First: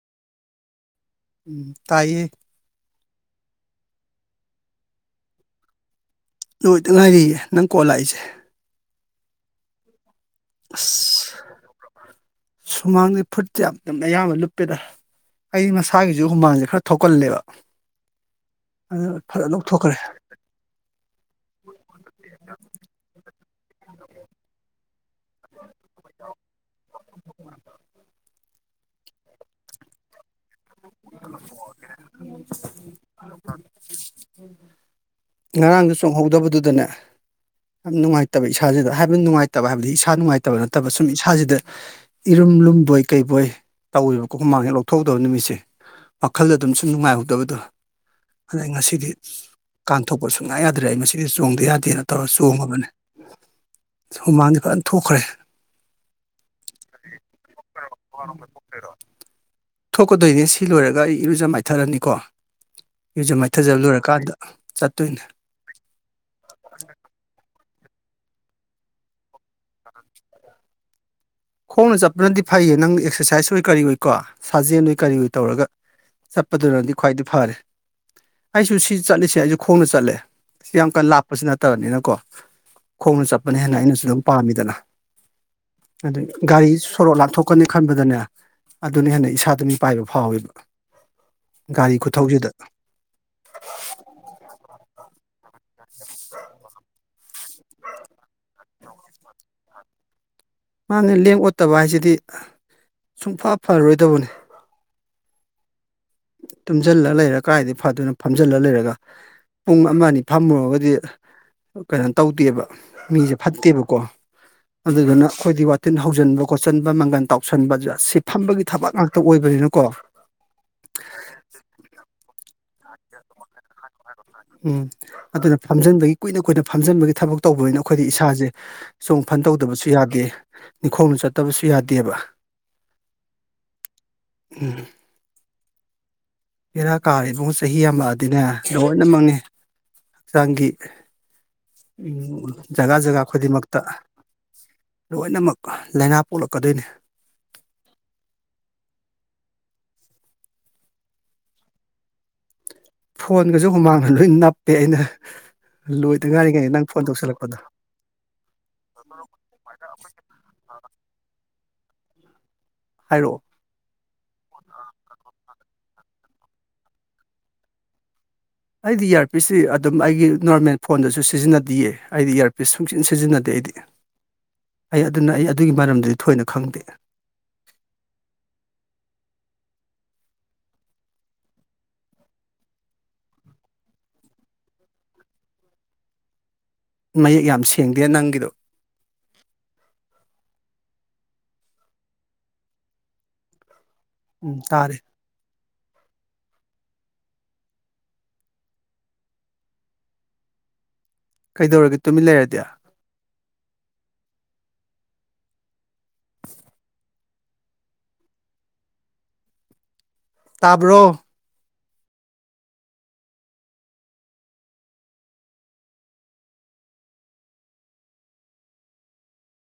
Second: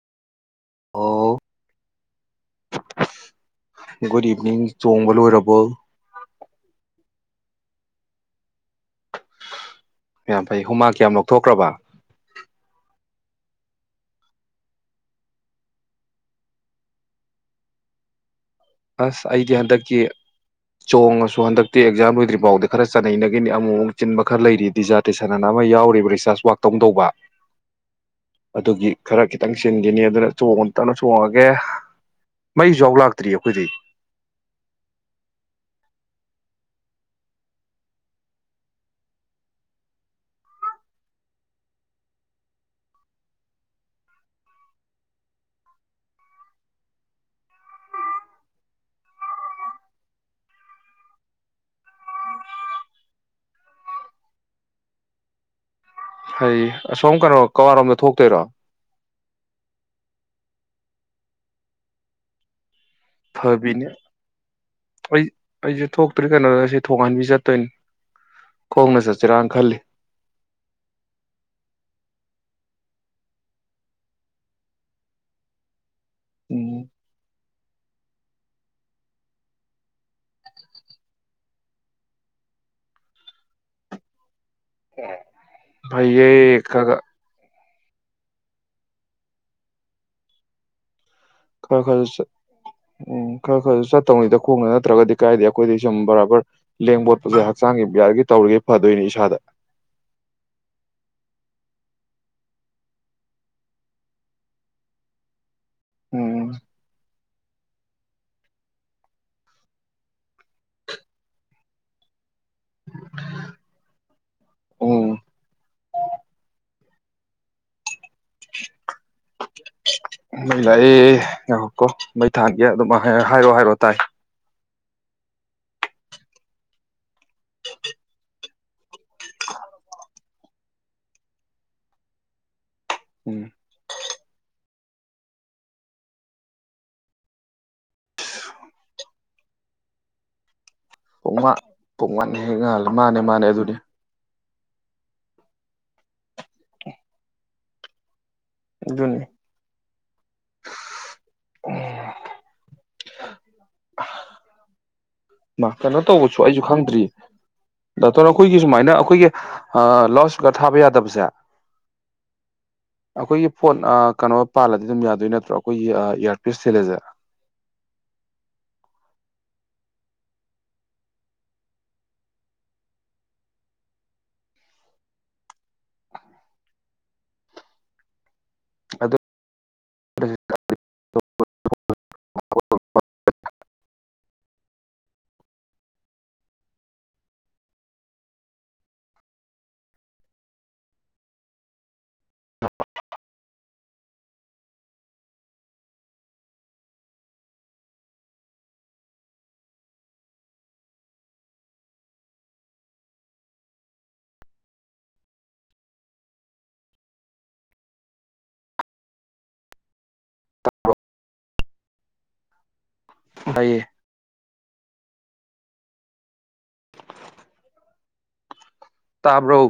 ꯑꯣ ꯎꯝ ꯇꯥꯏꯌꯦ ꯒꯨꯗ ꯏꯚꯤꯅꯤꯡ ꯆꯣꯡꯕ ꯂꯣꯏꯔꯕꯣ ꯂꯣꯏꯗ ꯉꯥꯏꯔꯤꯌꯦ ꯅꯪ ꯀꯣꯜ ꯂꯥꯛꯏꯁꯦ ꯌꯥꯝ ꯐꯩ ꯍꯨꯃꯥꯛ ꯀꯌꯥꯝ ꯑꯁ ꯂꯧꯊꯣꯛꯈ꯭ꯔꯕ ꯐꯨꯠꯇꯤ ꯌꯥꯝ ꯇꯅ ꯑꯌꯥꯝꯕ ꯂꯨꯞꯄꯦꯗ ꯑꯩ ꯃꯁꯥꯒꯤꯁꯨ ꯍꯨꯃꯥꯡꯁꯦ ꯈꯔ ꯊꯣꯛꯀꯜꯂꯦꯕ ꯑꯗꯨꯅ ꯑꯁ ꯐꯖꯅ ꯑꯩꯗꯤ ꯂꯧꯊꯣꯛꯈ꯭ꯔꯦ ꯍꯟꯗꯛꯀꯤ ꯆꯣꯡꯉꯁꯨ ꯗꯨ ꯍꯟꯗꯛꯇꯤ ꯑꯦꯛꯖꯥꯝ ꯂꯣꯏꯗ꯭ꯔꯤꯕꯧꯗꯤ ꯈꯔ ꯆꯠꯅꯩꯩꯅ ꯏꯪꯗ ꯑꯃꯨꯛ ꯑꯃꯨꯛ ꯆꯤꯟꯕ ꯈꯔ ꯂꯩꯔꯤꯗꯤꯖꯥꯠ ꯇꯤꯁꯟꯅ ꯑꯃ ꯌꯥꯎꯔꯤꯕ ꯔꯤꯁꯔꯆ ꯋꯥꯔꯛ ꯇꯧ ꯇꯧꯕ ꯑꯗꯨꯒꯤ ꯈꯔ ꯈꯤꯇꯪ ꯆꯤꯟꯈꯤꯅꯤ ꯑꯗꯨꯅ ꯆꯣꯡ ꯑꯝꯇꯅ ꯇꯅ ꯆꯣꯡꯉꯒꯦ ꯃꯩꯁꯨ ꯌꯥꯎ ꯂꯥꯛꯇ꯭ꯔꯤꯑ ꯉꯔꯥꯡꯗ ꯆꯣꯡꯍꯧ ꯍꯧꯗꯕꯗꯨꯗꯅꯦ ꯌꯥꯝ ꯅꯨꯡꯉꯥꯏꯇꯕ ꯏꯁꯥꯁꯤꯗ ꯍꯥꯏꯕꯗꯤ ꯅꯨꯡꯉꯥꯏꯇꯕ ꯍꯥꯏꯕꯗꯤ ꯏꯁꯥ ꯅꯨꯡꯉꯥꯏꯇꯕ ꯅꯠꯇꯕ ꯁꯨꯝ ꯏꯁꯥꯁꯤꯗ ꯏꯔꯨꯝ ꯂꯨꯝꯕꯣꯏ ꯀꯩꯕꯣꯏ ꯇꯧꯋꯦꯕꯀꯣ ꯍꯨꯃꯥꯡ ꯍꯦꯛ ꯂꯧꯊꯣꯛꯍꯧꯗꯕ ꯅꯨꯃꯤꯠꯁꯦ ꯋꯥꯈꯜꯗ ꯑꯗꯨꯝ ꯁꯨꯝ ꯅꯨꯡꯉꯥꯏꯍꯧꯗꯕꯗꯣ ꯑꯗꯩ ꯉꯁꯤꯗꯤ ꯀꯥꯟꯊꯣꯛꯄ ꯁꯨꯡꯌꯥ ꯌꯥꯗ꯭ꯔꯦ ꯑꯩ ꯑꯁꯤꯗꯤ ꯆꯣꯡꯗ ꯌꯥꯗꯦꯅ ꯇꯧꯔꯒ ꯆꯣꯡꯉꯕꯅꯤ ꯍꯨꯃꯥꯡꯗꯤ ꯐꯖꯅ ꯊꯣꯛꯈ꯭ꯔꯦ ꯍꯩ ꯑꯁꯣꯝ ꯀꯔꯣ ꯀꯥꯋꯥꯔꯣꯝꯗ ꯊꯣꯛꯇꯣꯏꯔꯣ ꯊꯣꯛꯀ ꯗꯨꯏꯅꯦ ꯁꯤ ꯂꯣꯏꯔꯒ ꯑꯩ ꯏꯔꯨꯖ ꯃꯥꯏꯊꯔꯅꯤꯀꯣ ꯏꯔꯨꯖ ꯃꯥꯏꯊꯖ ꯐꯕꯤꯅꯤ ꯂꯣꯏꯔꯀꯥꯟꯗ ꯆꯠꯇꯣꯏꯅꯦ ꯑꯩ ꯑꯩꯁꯦ ꯊꯣꯛꯇ꯭ꯔꯤ ꯀꯩꯅꯣꯗ ꯑꯩꯁꯦ ꯊꯣꯡꯍꯟꯕꯤ ꯆꯠꯇꯣꯏꯅꯤ ꯈꯣꯡꯅ ꯆꯠꯁꯤꯔꯥꯟ ꯈꯜꯂꯤ ꯈꯣꯡꯅ ꯆꯠꯄꯅꯗꯤ ꯐꯩꯌꯦ ꯅꯪ ꯑꯦꯛꯁꯔꯁꯥꯏꯁ ꯑꯣꯏ ꯀꯔꯤ ꯑꯣꯏꯀꯣ ꯁꯥꯖꯦꯜꯑꯣꯏ ꯀꯔꯤꯑꯣꯏ ꯇꯧꯔꯒ ꯎꯝ ꯆꯠꯄꯗꯨꯅꯗꯤ ꯈ꯭ꯋꯥꯏꯗꯤ ꯐꯔꯦ ꯑꯩꯁꯨ ꯁꯤ ꯆꯠꯂꯤꯁꯦ ꯑꯩꯁꯨ ꯈꯣꯡꯅ ꯆꯠꯂꯦ ꯌꯥꯝ ꯀꯟꯅ ꯂꯥꯞꯄꯁꯤ ꯅꯠꯇꯕꯅꯤꯅꯀꯣ ꯈꯣꯡꯅ ꯆꯠꯄꯅꯦ ꯍꯦꯟꯅ ꯑꯩꯅꯁꯨ ꯑꯗꯨꯝ ꯄꯥꯝꯃꯤ ꯗꯅ ꯑꯗꯨꯅꯦ ꯐꯩꯌꯦ ꯒꯥꯔꯤ ꯈꯔ ꯁꯣꯔꯣꯛ ꯂꯥꯟꯊꯣꯛ ꯀꯅꯤ ꯈꯟꯕꯗꯅꯦ ꯑꯗꯨꯅ ꯍꯦꯟꯅ ꯏꯁꯥꯗꯨ ꯃꯤꯄꯥꯏꯕ ꯐꯥꯎꯋꯦꯕ ꯈꯔ ꯒꯥꯔꯤ ꯈꯔ ꯆꯠ ꯈꯨꯊꯧꯁꯤꯗ ꯎꯝ ꯈꯔ ꯈꯔꯁꯨ ꯆꯠꯇꯧꯅꯤꯗ ꯈꯣꯡꯅ ꯅꯠꯇ꯭ꯔꯒꯗꯤ ꯀꯥꯏꯗ ꯀꯣꯏ ꯁꯨꯝ ꯕꯔꯥꯕꯔ ꯂꯦꯡꯕꯣꯠꯄꯁꯦ ꯍꯛꯆꯥꯡꯒꯤ ꯕꯤꯌꯔꯒꯤ ꯇꯧꯔꯤꯒ ꯐꯗꯣꯏꯅꯤ ꯏꯁꯥꯗ ꯃꯥꯅꯦ ꯂꯦꯡ ꯑꯣꯠꯇꯕ ꯍꯥꯏꯁꯤꯗꯤ ꯁꯨꯡꯐ ꯐꯔꯔꯣꯏꯗꯧꯕꯅꯤ ꯎꯝ ꯇꯨꯝꯖꯜꯂ ꯂꯩꯔ ꯀꯥꯏꯗꯩ ꯐꯗꯣꯏꯅꯣ ꯐꯝꯖꯤꯜꯂ ꯂꯩꯔꯒ ꯄꯨꯡ ꯑꯃ ꯑꯅꯤ ꯐꯝꯃꯨꯔꯒꯗꯤ ꯀꯩꯅꯣ ꯇꯧ ꯇꯦꯕ ꯃꯤꯁꯦ ꯐꯠꯇꯦꯕꯀꯣ ꯎꯝ ꯑꯗꯨꯗꯨꯅ ꯑꯩꯈꯣꯏꯗꯤ ꯋꯥꯇꯤꯟ ꯍꯧꯖꯤꯟꯕ ꯈꯣꯠ ꯆꯟꯕ ꯃꯪꯒꯟ ꯇꯥꯎꯁꯟꯕ ꯁꯤ ꯐꯝꯕꯒꯤ ꯊꯕꯛ ꯉꯥꯛꯇ ꯑꯣꯏꯕꯅꯤꯅꯀꯣ ꯃꯩ ꯂꯥꯛꯑꯦ ꯉꯥꯏꯈꯣꯀꯣ ꯃꯩ ꯊꯥꯟꯒꯦ ꯑꯗꯨꯝ ꯍꯥꯏꯔꯣ ꯍꯥꯏꯔꯣ ꯇꯥꯏ ꯎꯝ ꯑꯗꯨꯅ ꯐꯝꯖꯟꯕꯒꯤ ꯀꯨꯏꯅ ꯀꯨꯏꯅ ꯐꯝꯖꯟꯕꯒꯤ ꯊꯕꯛ ꯇꯧꯕꯅꯤꯅ ꯑꯩꯈꯣꯏꯗꯤ ꯏꯁꯥꯁꯦ ꯆꯣꯡ ꯐꯟ ꯇꯧꯗꯕꯁꯨ ꯌꯥꯗꯦ ꯅꯤꯡꯈꯣꯡꯅ ꯆꯠꯇꯕꯁꯨ ꯌꯥꯗꯦꯕ ꯎꯝ ꯎꯝ ꯕꯦꯔꯥ ꯀꯥꯔꯦ ꯏꯕꯨꯡꯉꯣ ꯆꯍꯤ ꯌꯝꯃꯛꯑꯗꯤꯅꯦ ꯂꯣꯏꯅꯃꯛꯅꯤ ꯍꯛꯆꯥꯡꯒꯤ ꯄꯨꯡꯃ ꯄꯨꯡ ꯃꯅꯦ ꯍꯦꯛ ꯉꯥꯜꯂꯦ ꯖꯒꯥ ꯃꯅꯦ ꯖꯒꯥ ꯃꯅꯦ ꯑꯗꯨꯅꯦ ꯈꯨꯗꯤꯡꯃꯛꯇ ꯂꯣꯏꯅꯃꯛ ꯂꯥꯏꯅꯥ ꯄꯣꯛꯂꯛꯀꯗꯣꯏꯅꯤ ꯑꯗꯨꯅꯤ ꯎꯝ ꯐꯣꯟꯒꯁꯨ ꯍꯨꯃꯥꯡꯗ ꯂꯣꯏ ꯅꯞꯄꯦ ꯑꯩꯅ ꯀꯩꯅꯣ ꯇꯧꯕ ꯂꯣꯏꯗ ꯑꯩꯁꯨ ꯉꯥꯏꯔꯤꯉꯩꯗ ꯅꯪ ꯐꯣꯟ ꯈꯪꯗ꯭ꯔꯤꯌꯦ ꯇꯧꯁꯜꯂꯛꯄꯗꯣ ꯗꯇꯣꯟ ꯑꯩꯈꯣꯏꯒꯤ ꯁꯨꯃꯥꯏꯅ ꯑꯩꯈꯣꯏꯒꯤ ꯑ ꯂꯥꯎꯠ ꯏꯁꯄꯤꯀꯔ ꯊꯥ ꯕ [inaudible] ꯌꯥꯗꯕꯁꯦ ꯍꯥꯏꯔꯛꯑꯣ ꯑꯩꯈꯣꯏꯒꯤ ꯐꯣꯟ ꯑꯥ ꯀꯩꯅꯣ ꯄꯥꯜꯂꯗꯤ ꯑꯗꯨꯝ ꯌꯥꯗꯣꯏ ꯅꯠꯇ꯭ꯔꯣ ꯑꯩꯈꯣꯏꯒꯤ ꯏꯌꯥꯔꯄꯤꯁ ꯊꯤꯜꯂꯤꯁꯦ ꯑꯩꯗꯤ ꯏꯌꯥꯔꯄꯤꯁꯁꯤ ꯑꯗꯨꯝ ꯑꯩꯒꯤ ꯅꯣꯔꯃꯦꯜ ꯐꯣꯟꯗꯁꯨ ꯁꯤꯖꯤꯟꯅꯗꯌꯦ ꯑꯩꯗꯤ ꯏꯌꯥꯔꯄꯤꯁ ꯁꯨꯡꯆꯤꯟ ꯁꯤꯖꯤꯟꯅꯗꯦ ꯑꯩꯗꯤ ꯑꯩ ꯑꯗꯨꯅ ꯑꯩ ꯑꯗꯨꯒꯤ ꯃꯔꯝꯗꯗꯤ ꯊꯣꯏꯅ ꯈꯪꯗꯦ ꯑꯗꯨ [inaudible] ꯃꯌꯦꯛ ꯌꯥꯝ ꯁꯦꯡꯗꯦ ꯅꯪꯒꯤꯗꯣ ꯎꯝ ꯇꯥꯔꯦ ꯀꯩꯗꯧꯔꯒꯦ ꯇꯨꯃꯤꯟ ꯂꯩꯔꯗꯤ ꯇꯥꯕ꯭ꯔꯣ ꯇꯏꯌꯦ ꯇꯥꯕ꯭ꯔꯣ